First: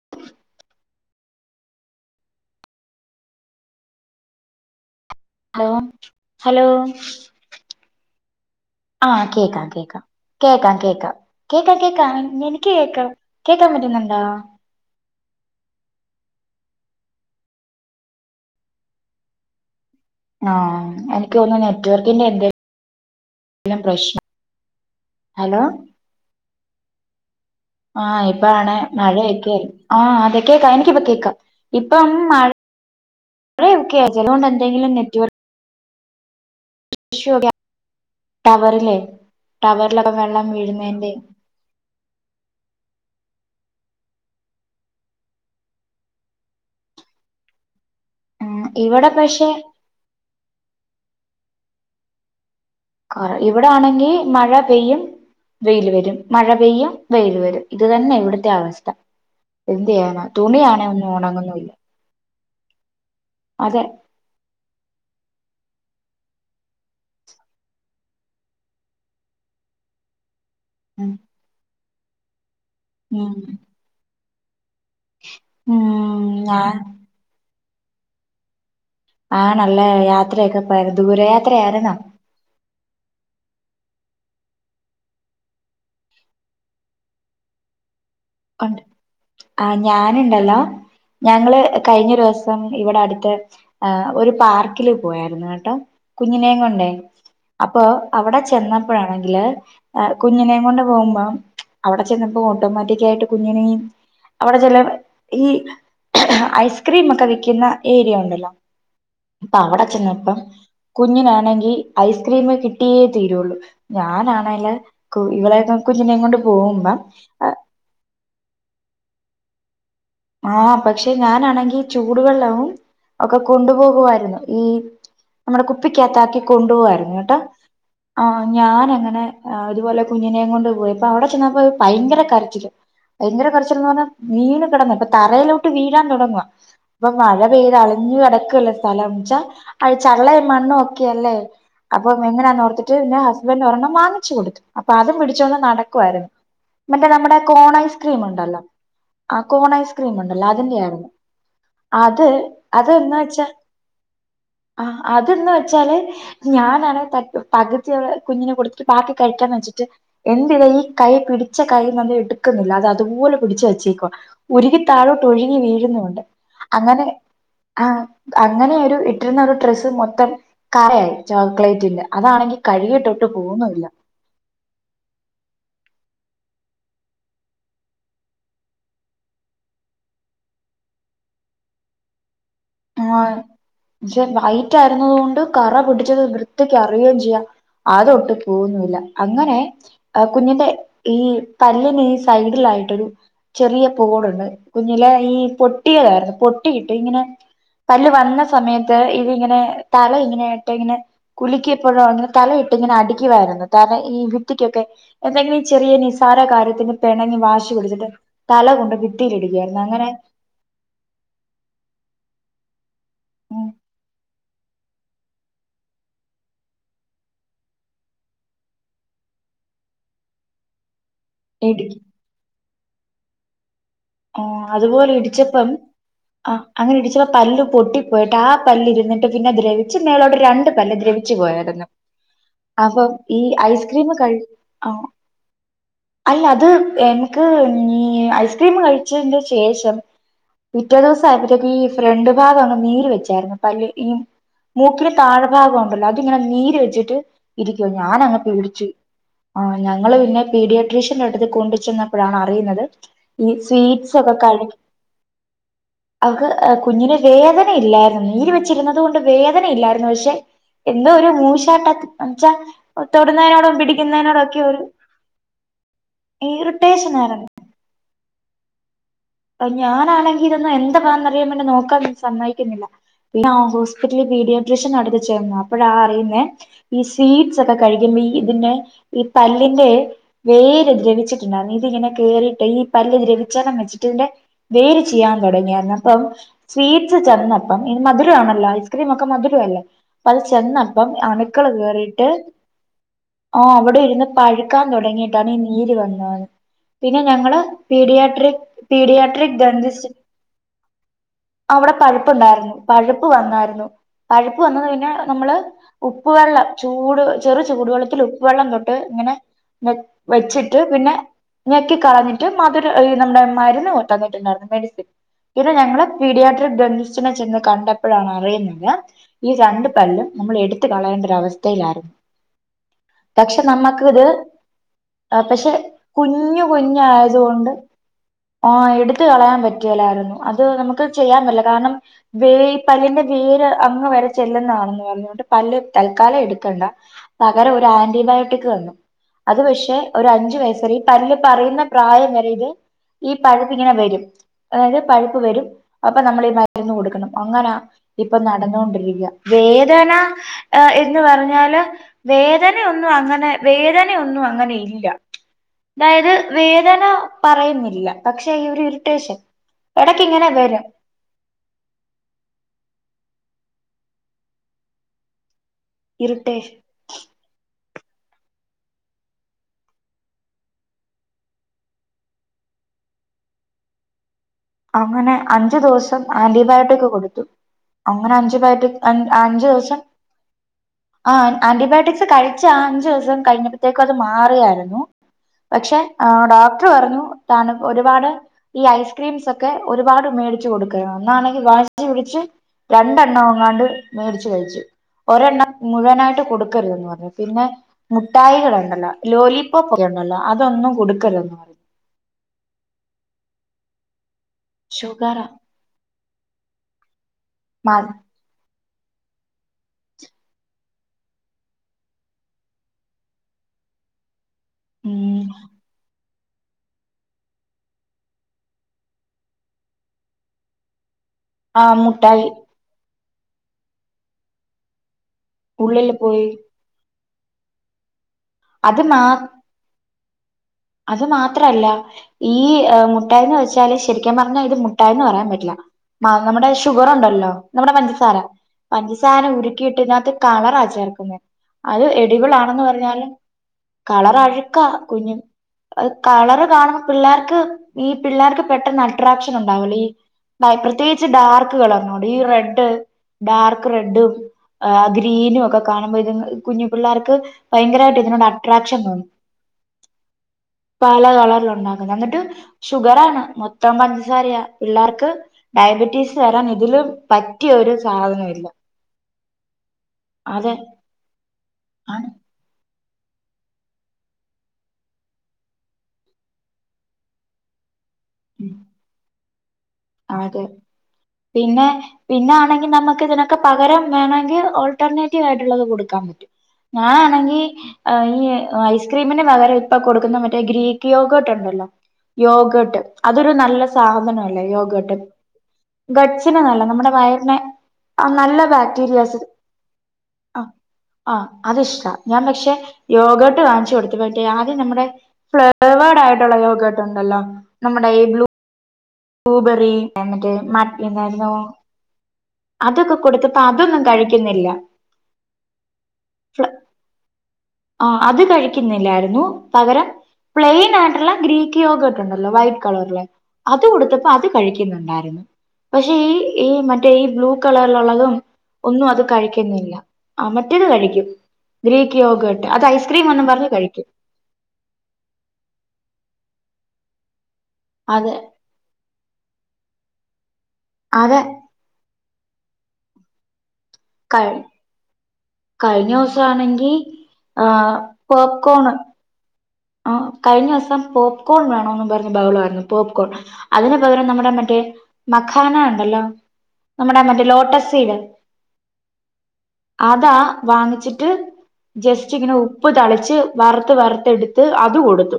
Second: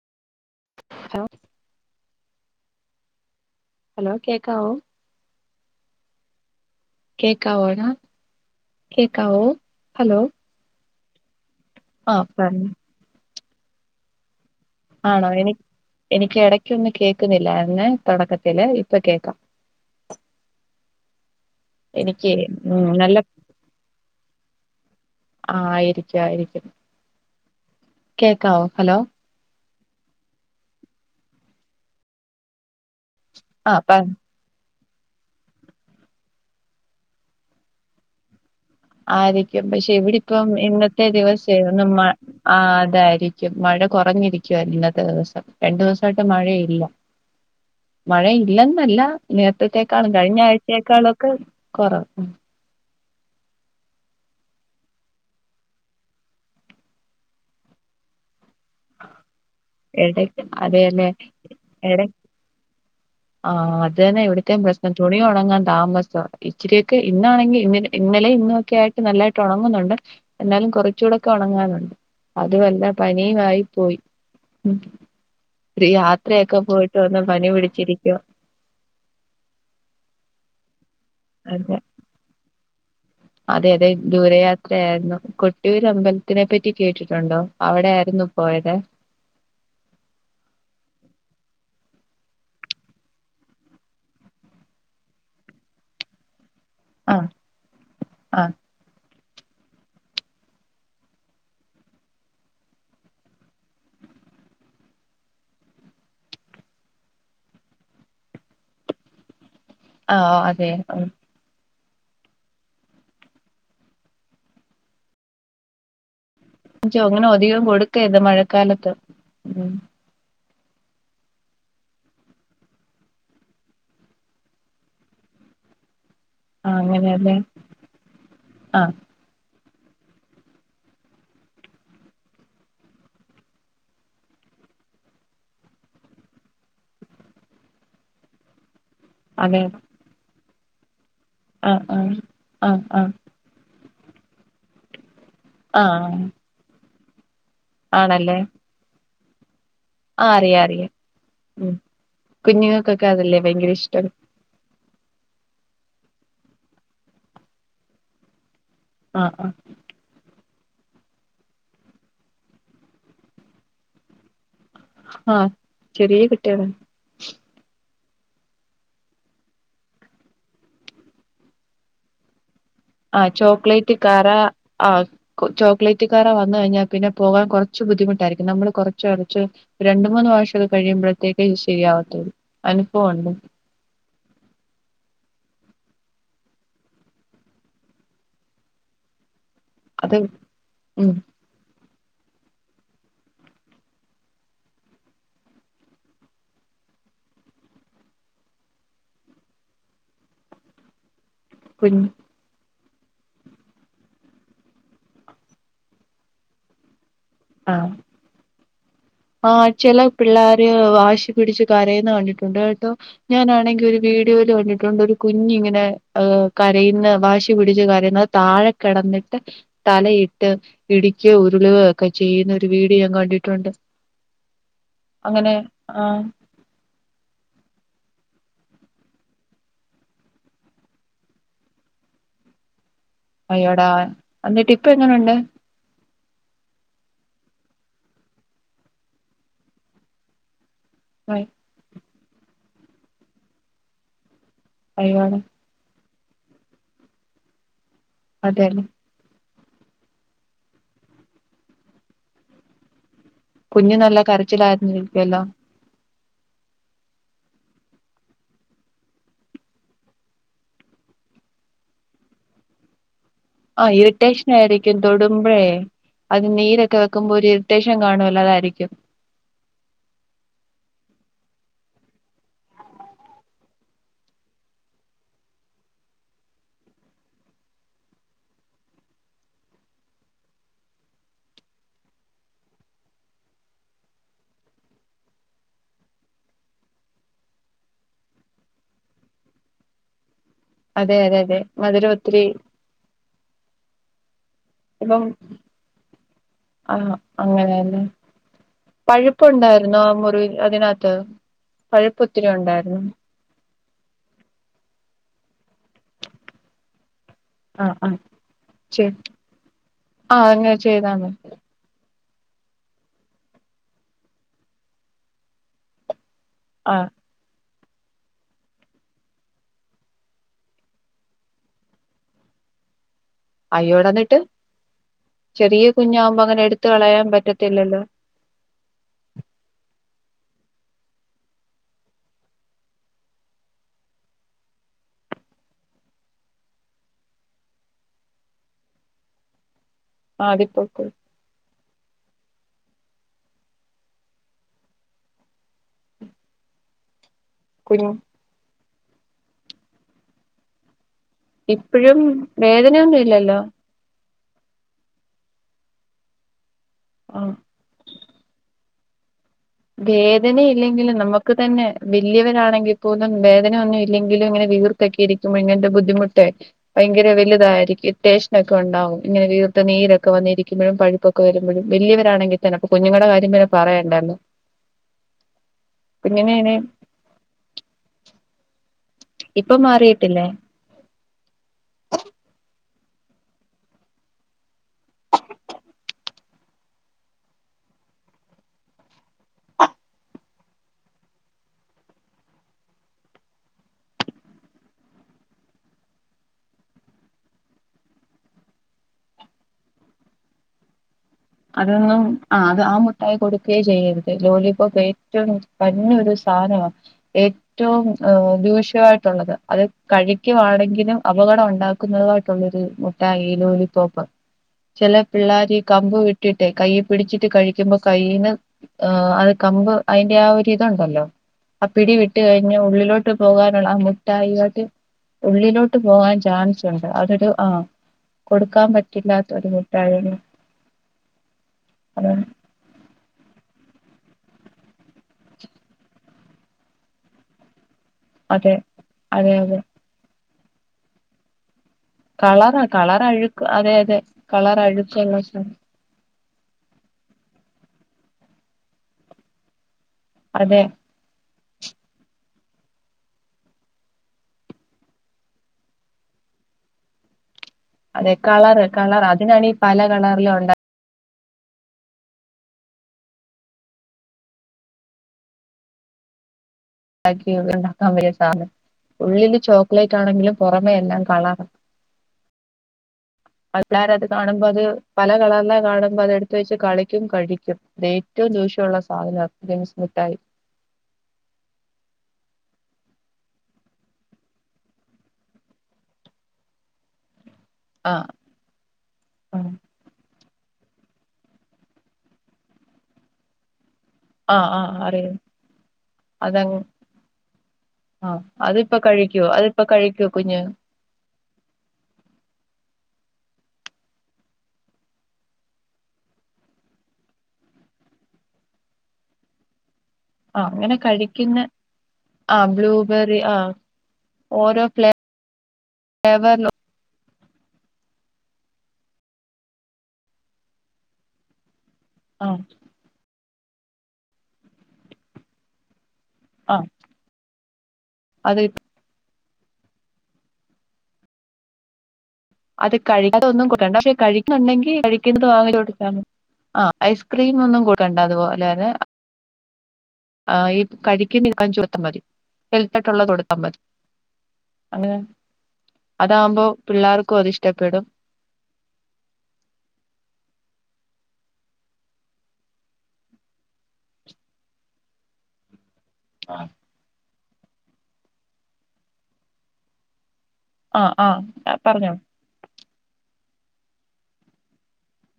[inaudible] Hello hello കേക്കാവോ hello hello ക്കാവോട ആഹ് കേക്കാവോ കേക്കാം കേക്കാം ഹലോ കേക്കാം കേക്കാം കേക്കാം കേക്കാം ആഹ് പറഞ്ഞോ എനിക്ക് കേക്കാം കേക്കാൻ പറ്റുന്നുണ്ടൊ ആണൊ എനി എനിക്ക് എടക്കൊന്ന് കേക്കുന്നില്ലായിർന്ന് തൊടക്കത്തില് ഇപ്പൊ കേക്കാം ആ എനിക്ക് തോന്നുന്നു നെറ്റ് വർക്കിന്റെ എനിക്ക് ഉം നല്ല എന്തേലും പ്രശ്നം ആ, ഹലൊ ആയിരിക്കും ആയിരിക്കും ആഹ് കേക്കാവോ ഇപ്പഴാണ് ഹലോ മഴയൊക്കെ ആഹ് അതെ കേക്കാം എനിക്കിപ്പം കേക്കാം ഇപ്പം മഴ ആഹ് പറ ഒക്കെയ ചെലോണ്ട് എന്തെങ്കിലും നെറ്റ് ഇഷ്യൂട ടവർ ആയിരിക്കും പഷെ ഇവിടിപ്പം ഇന്നത്തെ വീഴുന്നതിന്റെ ദിവസ്സെ ഇന്ന് മ ആഹ് അതായിരിക്കും മഴ കൊറഞ്ഞിരിക്കുവ ഇന്നത്തെ ദിവസം രണ്ടു ദിവസായിട്ട് മഴയില്ല [inaudible] മഴ ഉം ഇല്ലെന്നല്ല ഇവിടെ പക്ഷെ നേരത്തത്തെക്കാളും കഴിഞ്ഞ ആഴ്ചയെക്കാളൊക്ക കൊറവ് കൊറെ ഇവടാണെങ്കി മഴ പെയ്യും വെയില് വരും മഴ പെയ്യും വെയില് വരും ഇത് തന്നെ ഇവിട്ത്തെ അവസ്ഥ എന്തിയ്യാന ഇടയ്ക്ക് തുണിയാണെ അതെയല്ലെ ഒന്നും ഒണങ്ങുന്നുല്ല ഇട ആഹ് അത് എന്ന ഇവിട്ത്തേം പ്രശ് തുണി ഒണങ്ങാൻ താമസ ഇച്ചിരിയൊക്കെ ഇന്നാണെങ്കിൽ ഇ ഇന്നലെ ഇന്നൊക്കെ ആയിട്ട് നല്ലായിട്ട് ഉണങ്ങുന്നുണ്ട് എന്നാലും ഉം കുറച്ചൂടൊക്കെ ഒണങ്ങാനുണ്ട് അതുമല്ല ഉം പനിയും ആയി പോയി ഉം ഒരു യാത്രയൊക്കെ ഞാൻ പോയിട്ട് വന്ന് പനി പിടിച്ചിരിക്കുവാ ആണല്ലേ യാത്രയൊക്കെ പോയത് ദൂരയാത്ര അതെ ആയിരുന്നോ അതെ അതെ ദൂരയാത്രയായിരുന്നു കൊട്ടൂരമ്പലത്തിനെ പറ്റി കേട്ടിട്ടുണ്ടോ അവിടെ ആയിരുന്നു ഉണ്ട് ആഹ് ഞാനുണ്ടല്ലോ ഞങ്ങള് കഴിഞ്ഞ ദിവസം ഇവിടെ അടുത്ത് ഏഹ് ഒരു പാർക്കില് പോയായിരുന്നു കേട്ടോ കുഞ്ഞിനെയും കൊണ്ടേ ആഹ് അപ്പൊ അവിടെ ആഹ് ചെന്ന പ്പഴാണെങ്കില് കുഞ്ഞിനെ കൊണ്ട് പോകുമ്പോ അവിടെ ചെന്നപ്പോ ഓട്ടോമാറ്റിക്കായിട്ട് കുഞ്ഞിനെ അവിടെ ചില ഈ ഐസ്ക്രീം ഒക്കെ വിക്കുന്ന ഏരിയ ഉണ്ടല്ലോ അപ്പ അവിടെ ചെന്നപ്പം ആഹ് അതെ കുഞ്ഞിനാണെങ്കി ഐസ്ക്രീമ് കിട്ടിയേ തീരുള്ളൂ ഞാനാണല് ഇവളെ കുഞ്ഞിന കൊണ്ട് പോകുമ്പം യോ അങ്ങനെ അധികം കൊടുക്കരുത് മഴക്കാലത്ത് ഉം ആഹ് പക്ഷെ ഞാനാണെങ്കി ചൂടുവെള്ളവും ഒക്കെ കൊണ്ടുപോകുവായിരുന്നു ഈ നമ്മടെ കുപ്പിക്കകത്താക്കി ആഹ് കൊണ്ടുപോവായിരുന്നു അങ്ങനെയല്ലേ കേട്ടാ ആഹ് ആഹ് ഞാനങ്ങനെ ആഹ് ഇതുപോലെ കുഞ്ഞിനെയും കൊണ്ട് പോയി അപ്പൊ അവിടെ ചെന്നപ്പോ ഭയങ്കര കരച്ചില് ഭയങ്കര കരച്ചില്ന്ന് പറഞ്ഞാ വീണ് കടന്നട്ട് തറയിലോട്ട് വീഴാൻ തുടങ്ങ അപ്പൊ മഴ പെയ്ത് അളിഞ്ഞു കിടക്കുവല്ലെ സ്ഥലം ന്ന് അതെ വെച്ചാ ചള്ളയും മണ്ണും ഒക്കെല്ലേ ആഹ് ആഹ് അപ്പം എങ്ങനാ ആഹ് നോർത്തിട്ട് ആഹ് ഞാൻ ഹസ് ൻ്റ് ഒരെണ്ണം വാങ്ങിച്ചു കൊടുത്തു അപ്പൊ അതും പിടിച്ചൊണ്ട് ആഹ് നടക്കുായിരുന്നു മറ്റേ നമ്മുടെ കോൺ ഐസ്ക്രീം ആണല്ലേ ഉണ്ടല്ലോ ആഹ് കോൺ ഐസ് ആ ക്രീമുണ്ടല്ലോ അറിയാം അതിന്റെ അറിയാം ആയിരുന്നു ഉം അത് അത് കുഞ്ഞുങ്ങൾക്കൊക്കെ ന്ന് അതല്ലേ വെച്ചാ ഭയങ്കര ഇഷ്ടം ആഹ് അത് ന്ന് വെച്ചാല് ഞാനാണ് പകുതി കുഞ്ഞിനെ കൊടുത്ത് ബാക്കി ആ ആ കഴിക്കാന്ന് വെച്ചിട്ട് എൻ്റെ ഈ കൈ പിടിച്ച കൈ നത് എടുക്കുന്നില്ല അത് അതുപോലെ പിടിച്ച് വെച്ചേക്കുവ ഉരുകി ഒഴുകി താഴോട്ട് ആ ഒഴുകി ചെറിയ വീഴുന്നുണ്ട് കുട്ടികളാ അങ്ങനെ ആഹ് അങ്ങനെ ഒരു ഇട്ടിരുന്ന ഒരു ഡ്രസ്സ് മൊത്തം കറയായി ചോക്ലേറ്റിന്റെ അതാണെങ്കിൽ ആഹ് ചോക്ലേറ്റ് കറ ആഹ് ചോക്ലേറ്റ് കറ വന്ന് കഴിഞ്ഞാ പിന്നെ പോകാൻ കുറച്ച് ബുദ്ധിമുട്ടായിരിക്കും നമ്മള് കുറച്ച് ഒരച്ച് ഒര രണ്ട് മൂന്ന് പ്രാവശ്യംഇത് കഴിയുമ്പോഴത്തേക്കെ ഇത് ശരിയാവാത്തൊള്ളൂ ആഹ് പക്ഷേ വൈറ്റ് ആയിരുന്നത് കൊണ്ട് കറ പിടിച്ചത് വൃത്തിക്ക് അറിയുകയും ചെയ്യാം അതൊട്ട് പോകുന്നുല്ല അങ്ങനെ അത് കുഞ്ഞിന്റെ ഉം ഈ പല്ലിന് ഈ സൈഡിലായിട്ടൊരു ചെറിയ പോടുണ്ട് കുഞ്ഞിലെ ഈ പൊട്ടിയതായിരുന്നു പൊട്ടിയിട്ട് ഇങ്ങനെ പല്ല് വന്ന സമയത്ത് ഇതിങ്ങനെ തല ഇങ്ങനെ യിട്ട് ഇങ്ങനെ കുഞ്ഞ് കുലുിക്കിയപ്പോഴോ [unintelligible] തലയിട്ട് ങ്ങനെ അടിക്കുവായിരുന്നു തല ഈ ഭിത്തിക്കൊക്കെ എന്തെങ്കിലും ചെറിയ നിസാര കാര്യത്തിന് പെണങ്ങി വാശി ആ പിടിച്ചിട്ട് തല കൊണ്ട് ബിത്തിയിലിടി ആ ക്കായിരുന്നു ചില അങ്ങനെ പിള്ളേര് വാശി പിടിച്ച് കരയുന്നെ കണ്ടിട്ടുണ്ട് കേട്ടോ ഉം ഞാനാണെങ്കിൽ ഒര് വീ ഡിയോല് കണ്ടിട്ട്ണ്ട് ഒരു കുഞ്ഞിങ്ങനെ ഏഹ് കരയുന്നെ വാശി പിടിച്ച് കരയുന്നെ അത് താഴെ കടന്നിട്ട് തലയിട്ട് ഇടികിയാ ഉരുളുക ഇടിക്കും ഒക്കെ ചെയ്യുന്ന ഒരു വിഡിയോ ഞാൻ കണ്ടിട്ടുണ്ട് ആഹ് അതുപോലെ അങ്ങനെ ഇടിച്ചപ്പം ആ ആഹ് അങ്ങനെ ഇടിച്ചപ്പോ പല്ല് പൊട്ടി പ്പോയിട്ട് ആഹ് പല്ല് ഇരുന്നിട്ട് പിന്നെ ദ്രവിച്ച് മേലോട്ട് രണ്ട് പല്ല് ദ്രവിച്ചു പോയരുന്നു അപ്പൊ ഈ അയ്യോടാ ഐസ്ക്രീം കഴി എന്നിട്ട് ഇപ്പ ആഹ് എങ്ങനുണ്ട് അല്ല അത് എൻക്ക് ഈ ഐസ്ക്രീം കഴി ച്ചന്റെ ശേഷം പിറ്റേ ദൂസം ആയപ്പത്തെക്കും ഈ ഫ്രണ്ട് ഭാഗം അങ്ങ് നീര് വെച്ചായിരുന്നു പല്ല് ഈ മൂക്കിന് അയ്യോടാ താഴെ ഭാഗം ഉണ്ടല്ലോ അത് ങ്ങനാ നീര് വെച്ചിട്ട് ഇരിക്കുവാ ഞാൻ അങ്ങ് അതെല്ലേ പേടിച്ച് ആഹ് ഞങ്ങള് പിന്നെ പീഡിയട്രീഷ്യന്റെ അടുത്ത് കൊണ്ട് ചെന്നപ്പഴാണ് അറിയുന്നത് ഈ കുഞ്ഞു സ്വീറ്റ്സ് നല്ല ഒക്കെ കഴി കരച്ചിലായിന്നി ഇരിക്കല്ലോ അവക്ക് കുഞ്ഞിന് വേദനയില്ലായിരുന്നു നീര് വെച്ചിരുന്നത് കൊണ്ട് വേദനയില്ലായിരുന്നു പക്ഷെ എന്തോ ഒരു മൂശാട്ടക് ന്ന്ച്ചാ ഒഹ് ത്തോട്നേനോട്‌ ആഹ് ഇരിട്ടെഷൻ ആയിരിക്കും തൊടുമ്പോഴേ അത് നീരൊക്കെ ഇറിറ്റേഷൻ വെക്കുമ്പോ ആയിരുന്നു ഒര് ഇരുട്ടേഷൻ കാണുല്ലോ അതായിരിക്കും അത് ഞാനാണെങ്കി ഇരുന്ന് എന്തബാ അറിയാൻ മുന്ന നോക്കാൻ സമ്മയിക്കുന്നില്ല പിന്നെ ഹോസ്പിറ്റലിൽ പീഡിയോട്രിഷ്യൻ അടുത്ത് ചേന്നു അപ്പോഴാ അറിയുന്നേ ഈ സീഡ്സ് ഒക്കെ കഴിക്കുമ്പോ ഈ ഇതിന്റെ ഈ പല്ല്ന്റെ വേര് ത്രവിച്ചിട്ട്ണ്ടാർന്നു ഇതി ഇങ്ങനെ കേറിയിട്ടെ ഈ പല്ല് രവിച്ചാതാ ച്ചി ട്ട് ന്റെ വേര് ചീയാൻ തോടങ്ങിയാരുന്നു അപ്പം സ്വീറ്റ്സ് ചെന്നപ്പം ഇത് മധുരാണല്ലോ ഐസ്ക്രീം ഒക്കെ മധുരല്ലേ അത് ചെന്നപ്പം അതെ അതെ അതെ അണുക്കൾ മധുരം കേറിയിട്ട് ഒത്തിരി ആഹ് അവിടെ ഇരുന് പഴുക്കാൻ ഇപ്പം തുടങ്ങിയിട്ടാണ് ഈ നീര് വന്നത് ആഹ് പിന്നെ ഞങ്ങള് അങ്ങനെയല്ലേ പീഡിയാട്രിക് ടിയട്രിക് ദന്ത പഴുപ്പുണ്ടായിരുന്നോ ആ മുറി അതിനകത്ത് അവിടെ പഴുപ്പ് ഒത്തിരി പഴുപ്പുണ്ടായിരുന്നു ഉണ്ടായിരുന്നോ പഴു പ്പ് വന്നായിരുന്നു പഴുപ്പ് വന്നത് പിന്നെ നമ്മള് ഉപ്പ് വെള്ളം ചൂട് ചെറു ചൂട് ആഹ് ആഹ് വെള്ളത്തിൽ ഉപ്പ് വെള്ളം തൊട്ട് ചെ ഇങ്ങനെ ആഹ് അങ്ങനെ വെച്ചിട്ട് ചെയ്താ പിന്നെ മതി ഞക്കി കളഞ്ഞിട്ട് മതുരം നമ്മുടെ മരു വിട്ടുതന്നിട്ടുണ്ടായിരുന്നു മെഡിസിൻ പിന്നെ ഞങ്ങള് പീഡിയട്രിക് ആഹ് ദന്നിസ്സ്റ്റ് നെ ചെന്ന് കണ്ട അപ്പോഴാണ് അറിയുന്നത് ഈ രണ്ട് പല്ലും നമ്മൾ എടുത്ത് കളയേണ്ടൊരു അവസ്ഥയിലായിരുന്നു പക്ഷെ നമ്മക്ക് അയ്യോടാ ഇത് എന്നിട്ട് ആഹ് പക്ഷെ ചെറിയ കുഞ്ഞാവുമ്പോ അങ്ങനെ കുഞ്ഞു എടുത്ത് കുഞ്ഞാ കളയാൻ ആയതുകൊണ്ട് പറ്റത്തില്ലല്ലോ ആഹ് എടുത്ത് കളയാൻ പറ്റെ ലായിരുന്നു അത് നമുക്ക് ചെയ്യാൻ പറ്റില്ല കാരണം വേ പല്ലിൻ ന്റെ വേര് അങ്ങ് വരെ ചെല്ലുന്നാണെന്ന് പറഞ്ഞോണ്ട് പല്ല് തൽക്കാലം എടുക്കണ്ട പകരം ഒരു ആന്റിബയോട്ടിക് തന്നു അത് പക്ഷെ ഒരു ആഹ് അഞ്ചു അതിപ്പോ വയസ്സ് വരെ ഈ പല്ല് പറയുന്ന പ്രായം വരെ ഇത് ഈ പഴുപ്പ് ഇങ്ങനെ വരും അതായത് പഴുപ്പ് വരും അപ്പൊ നമ്മൾ ഈ മരുന്ന് കൊടുക്കണം അങ്ങനാ കുഞ്ഞ് ഇപ്പൊ നടന്നോണ്ടിരിക്ക വേദന ഏഹ് എന്ന് പറ റഞാല് ഇപ്പഴും വേദനൊന്നും വേദനയൊന്നും അങ്ങനെ ഇല്ലല്ലോ വേദന അങ്ങനോന്നും ഇല്ല അതായത് വേദന ആഹ് പറയുന്നില്ല പക്ഷെ ഈ ഒരു ഇറിട്ടേഷൻ വേദനെ ഇല്ലെങ്കിലും നമ്മ ഇപ്പൊ തന്നെ വല്ലിയവരാണെങ്കിൽ പോലും വേദന ഒന്നും ഇല്ലെങ്കിലും ഇങ്ങനെ വീർതോക്കെ ഇരിക്കും അങ്ങനത്തെ ബുദ്ധി ബുദ്ധിമുട്ട് ഇറിറ്റേഷൻ ഭയങ്കര വലുതായിരിക്കും ഇരുട്ടെഷനൊക്കെ ഉണ്ടാവും ഇങ്ങനെ വീർത്ത് നീരൊക്കെ വന്നിരിക്കുമ്പോഴും പഴുപ്പ് ഒക്കെ വരുമ്പഴും വലിയവരാണെങ്കിൽ തന്നെപ്പൊ കുഞ്ഞുങ്ങള കാര്യം പിന്നെ പറയണ്ടായിന്ന് അങ്ങനെ അഞ്ചു ദിവസം കുഞ്ഞിനെനെ ആന്റിബയോട്ടിക് കൊടുത്തു അങ്ങനെ അഞ്ചു ബയോട്ടിക് അഹ് അഞ്ചു ഇപ്പൊ ദിവസം മാറിയിട്ടില്ലേ ആഹ് ആന്റിബയോട്ടിക്സ് കഴിച്ച അഞ്ചു ദിവസം കഴിഞ്ഞപ്പോഴത്തേക്കും അത് മാറിയായിരുന്നു പക്ഷെ ഡോക്ടർ പറഞ്ഞു തണ ഒരുപാട് ഈ ഐസ്ക്രീംസ് ഒക്കെ ഒരുപാട് മേടിച്ച്ച കൊടുക്ക അന്നാണെങ്കിൽ വാഷി പിടിച്ച് രണ്ടെണ്ണം ഒങ്ങാണ്ട് മേടച്ച് കഴിച്ചു ഒരെണ്ണം മുഴുവനായിട്ട് കൊടുക്കരുതന്ന് പറഞ്ഞു പിന്നെ മുട്ടായികൾണ്ടല്ലോ ലോലിപപ്പ് ഉണ്ടല്ലോ അതൊന്നും കൊടുക്കരുത് പറഞ്ഞു അതൊന്നും ആഹ് അത് ആഹ് മുട്ടായി കൊടുയേ ചെയ്യരുത് ലോലി ഷുഗറാ ഏറ്റവും കഞ്ഞൊ ഒരു സാധന ഏറ്റവും ദോശമായിട്ട് ള്ളത് അത് കഴിക്കുവാണെങ്കിലും അപകടം ഉണ്ടാക്കുന്നതുയിട്ടുള്ളൊരു മുട്ട ഇ ലോലിപോപ്പ് ചില ഉം പിള്ളേർ ഈ കമ്പ് വിട്ടിട്ടെ കൈ പിടിച്ചിട്ട് കഴിക്കുമ്പോ കൈയിന്ന് ആഹ് അത് കമ്പ് അതിന്റെ ആ ഒരുരിതു ഉണ്ടല്ലോ ആ പിടി വിട്ട് കഴിഞ് ഉള്ളിലോട്ട് പോകാനുള്ള ആ മുട്ടായിട്ട് ഉള്ളിലോട്ട് ഉള്ളിൽ പോകാൻ പോയി ചാൻസുണ്ട് അതൊരു ആഹ് കൊടുക്കാൻ അത് മാ പറ്റില്ലാത്ത ഒരു [unintelligible] അത് മാത്രല്ല അത് ഈ മുട്ടായിന്ന് വെച്ച ല് ശരിക്കും പറഞ്ഞാൽ ഇത് മുട്ടായന്ന് പറയാൻ പറ്റില്ല നമ്മുടെ ഷുഗർണ്ടല്ലോ നമ്മുടെ പഞ്ചസാര അതെ പഞ്ചസാര അതെ അതെ ഉരുക്കിയിട്ടതിനകത്ത് കളറാ ചേർക്കുന്നത് അത് കളറാ അടിവിളാണെന്ന് കളർ പറഞ്ഞാലും അഴുക്ക് അതെ അതെ കളർ അഴുക്കാ കുഞ്ഞു അഴുക്കുള്ള സാ- കളറ് കാണുമ്പോ പിള്ളേർക്ക് ഈ പിള്ളേർക്ക് പെട്ടെന്ന് അട്രാക്ഷൻ ഉണ്ടാവല്ലോ ഈ അതെ പ്രത്യേകിച്ച് ഡാർക്ക് കളർന്നോട് ഈ റെഡ് ഡാർക്ക് റെഡും ആഹ് ഗ്രീനും ഒക്കെ കാണുമ്പോ ഇത് കുഞ്ഞു പിള്ളേർക്ക് ഭയങ്കരമായിട്ട് അതെ ഇതിനോട് കളറ് അട്രാക്ഷൻ കളർ തോന്നും അതിനാണ് ഈ പല കളറിലും ഉണ്ട് പല കളറില ഉണ്ടാക്കുന്നു എന്നിട്ട് ഷുഗർ ആണ് മൊത്തം പഞ്ചസാരയ പിള്ളേർക്ക് ഡയബറ്റീസ് തരാൻ ഇതില ക്കി ഉണ്ടാക്കാൻ വലിയ സാധനം ഉള്ളില് ചോക്ലേറ്റ് ആണെങ്കിലും പുറമെ എല്ലാം കളർ ആഹ് പിള്ളാര അത് കാണുമ്പോ അത് പല കളറില കാണുമ്പോ അത എടുത്ത് വെച്ച് കളിക്കും കഴിക്കും അത് ഏറ്റവും ഉം ദൂഷ്യമുള്ള സാധനം അതെ പിന്നെ പിന്നെ ആണെങ്കിൽ നമുക്ക് ഇതിനൊക്കെ പകരം വേണമെങ്കിൽ ഓൾട്ടർനേറ്റീവ് ആയിട്ടുള്ളത് കൊടുക്കാൻ പറ്റും ഞാനാണെങ്കി ആഹ് ഈ ഐ ക്രീമിന് വക ആഹ് ഇപ്പൊ കൊടുക്കുന്ന മറ്റേ ഗ്രീക്ക് യോഗോട്ട്ണ്ടല്ലോ യോഗട്ട് അതൊരു നല്ല സാധനല്ല യ ഉം ഗഡ്സിനെ നല്ല നമ്മുടെ വയറിനെ ആഹ് നല്ല അതിപ്പോ ബാക്ടീരിയസ് കഴിക്കുവോ അതിപ്പോ കഴിക്കുവോ കുഞ്ഞ് ആഹ് ആഈ അത് ഇഷ്ടാ ഞാൻ പക്ഷെ യോഗോട്ട് കാാങ്ങിച്ചു കൊടുത്ത പോട്ടേ ആദ്യം നമ്മുടെ ഫ്ലേവേഡ് ആയിട്ടുള്ള യക്കായിട്ടുണ്ടല്ലോ നമ്മുടെ ഈ ബ്ലൂ പൂബെറി എന്നറ്റേ ആഹ് മട്ട അങ്ങനെ എന്നന്തായിന്നോ കഴിക്കുന്ന ആഹ് അതൊക്കെ ബ്ലൂബെറി കൊടുത്തപ്പോ ആഹ് അതൊന്നും കഴിക്കുന്നില്ല എവർ ആഹ് അത് കഴിക്കുന്നില്ലായിരുന്നു പകരം പ്ലെയിൻ ആയിട്ടുള്ള ഗ്രീക്ക് യോഗ ആട്ടുണ്ടല്ലോ ആഹ് വൈറ്റ് അത് കൊടുത്തപ്പോ അത് കഴിക്കുന്നുണ്ടായിരുന്നു പക്ഷെ ഈ ആഹ് മ ഡെയയ് ബ്ലൂ കളർൽ അള്ളതും അത് ഒന്നും അത് കഴിക്കുന്നില്ല മറ്റേത് കഴിക്കും ഗ്രീക്ക് യോഗേട്ട് അത് ഐസ്ക്രീം ഒന്നും പറഞ്ഞ് കഴിക്കും ക ഐസ്ക്രീം ഒന്നും കൂ അത് അപോലെെ ആഹ് ഈ അത് കഴുകി നിൽക്കാൻ ചോത്താൽ മതി ഹെൽത്തായിട്ടുള്ളത് കൊടുത്താൽ മതി കി അങ്ങനെ കഴിഞ്ഞ ദിവസ അതാകുമ്പോ ആണെങ്കിൽ പിള്ളേർക്കും അത് ആഹ് ഇഷ്ടപ്പെടും പോപ്കോണ് ആഹ് കഴിഞ്ഞോസം പോപ്കോൺ വേണോന്ന് പറഞ്ഞ് ബഹളമായിരുന്നു പോപ്കോൺ അതിന് പകരം നമ്മുടെ മറ്റേ മഖാന ണ്ടല്ലോ ആഹാ നമ്മുടെ മറ്റേ ലോട്ടസീഡ് അതാ ആഹ് വാങ്ങിച്ചിട്ട് ആഹ് പറഞ്ഞോ ജസ്റ്റ് ഇങ്ങനെ ഉപ്പ് തളിച്ച് വറുത്ത് വറുത്ത് എടു ത്ത് അത് കൊടുത്തു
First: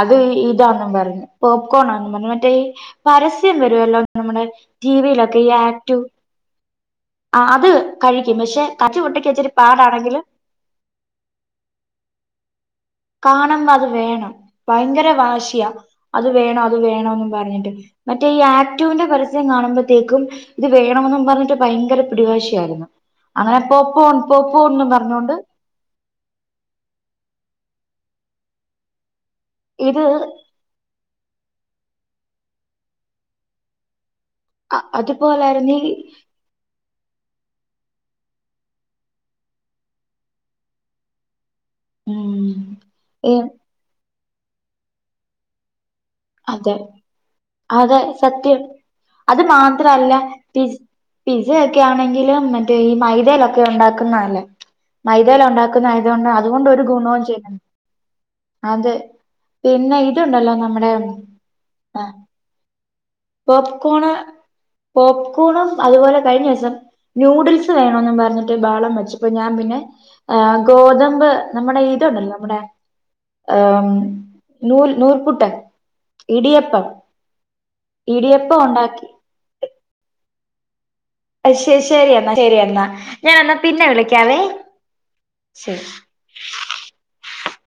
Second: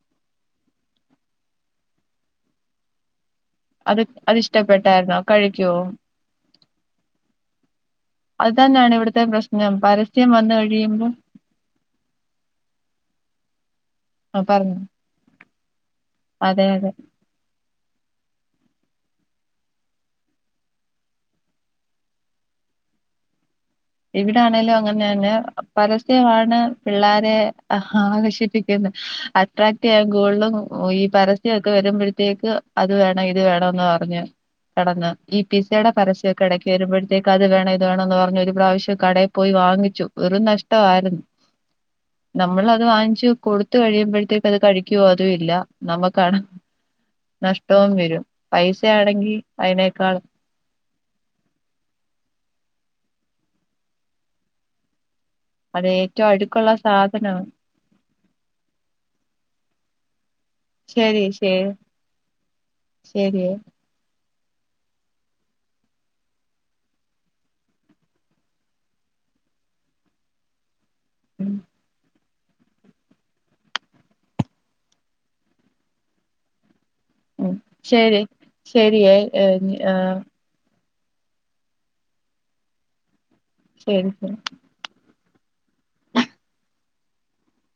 അത് ഇതാണെന്നും പറഞ്ഞ് പോപ്കോണാന്നും പറഞ്ഞ് മറ്റേ ഈ പരസ്യം വരുമല്ലോ അത് നമ്മുടെ ടി അതിഷ്ടപ്പെട്ടായിരുന്നോ വിയിലൊക്കെ ഈ കഴിക്കോ ആക്റ്റീവ് ആഹ് അത് കഴിക്കും അത് പക്ഷെ തന്നെയാണ് കച്ചു ഇവിടുത്തെ കുട്ടിയ്ക്ക്ച്ചിരി പ്രശ്നം പാടാണെങ്കും പരസ്യം വന്ന് കഴിയുമ്പോ കാണ്പോ അത് വേണം ആഹ് പറഞ്ഞോ ഭയങ്കര വാശിയാ അത് വേണം അതെ അത് അതെ വേണംന്ന് പറഞ്ഞിട്ട് മറ്റേ ഈ ആക്ടീവിന്റെ പരസ്യം കാണുമ്പോത്തേക്കും ഇത് വേണംന്നും പറഞ്ഞിട്ട് ഭയങ്കര പിടിവാശിയായിരുന്നു അങ്ങനെപ്പോ പോൺ പോ ഇവിടാണേലും പോന്ന് അങ്ങനെ തന്നെ പറഞ്ഞോണ്ട് പരസ്യമാണ് പിള്ളേരെ ആകർഷിപ്പിക്കുന്നത് അട്രാക്ട് ഇത് ചെയ്യാൻ ഗോളും ഓഹ് ഈ പരസ്യൊക്കെ വരുംമ്പഴത്തേക്ക് അത് വേണം ഇത് വേണംന്ന് പർഞ്ഞ് കെടന്ന്. ഈ പിസ്സേടെ പരസ്യൊക്കെ എടയ്ക്ക് വരുംമ്പഴത്തേക്ക് അത് വേണം ഇത് വേണംന്ന് പർഞ്ഞ് ഒരു പ്രാവശ്യ ശ്യം കടേപോയി വാങ്ങിച്ചു. വെറും നഷ്ടവായിര്ന്ന്. ഉം നമ്മളത് വാങ്ങിച്ച് ഈ കൊട് ത്ത് കഴിയുമ്പഴത്തേക്ക് അത് കഴിക്കോ അതും ഇല്ല. നമക്കാണ് അതെ നഷ്ടോം അതെ വരും. സത്യം പൈസയാണെങ്കി അതിനേക്കാളും. പിസ് പിസ്സ യൊക്കെയാണെങ്കില് മറ്റേ ഈ മൈദേലൊക്കെ ഉണ്ടാക്കുന്നാല്ലേ. അത് മൈദേലൊണ്ടാക്കുന്നായത് കൊണ്ട് ഏറ്റവും അതുകൊണ്ട് അടുക്കുള്ള ഒരു ഗുണവും സാധനമാണ് ചെയ്യ് അത് പിന്നെ ഇതുണ്ടല്ലോ നമ്മടെ ശരി ശേ ഹാ ശരിയേ പോപ്കോണ് പോപ്കോണും അത്പോലെ കഴിഞ്ഞോസം ന്യൂഡിൽസ് വേണോംന്ന് പർഞ്ഞിട്ട് ബഹളം വെച്ച്. പ്പം ഞാൻ പിന്നെ ആഹ് ഗോതമ്പ് ഉം നമ്മടെ ഇത്ണ്ടല്ലോ നമ്മടെ ആഹ് മ് നൂൽ നൂൽപുട്ടാ ഇടിയപ്പം. ഉം ശരി ഇടിയപ്പഒണ്ടാക്കി. ശരിയേ ഏഹ് ആഹ് ശെ ശെരി എന്നാ ശെരി എന്നാ ഞാ എന്നാ പിന്നെ ശരി ശരി വിളിക്കാവേ ശരി.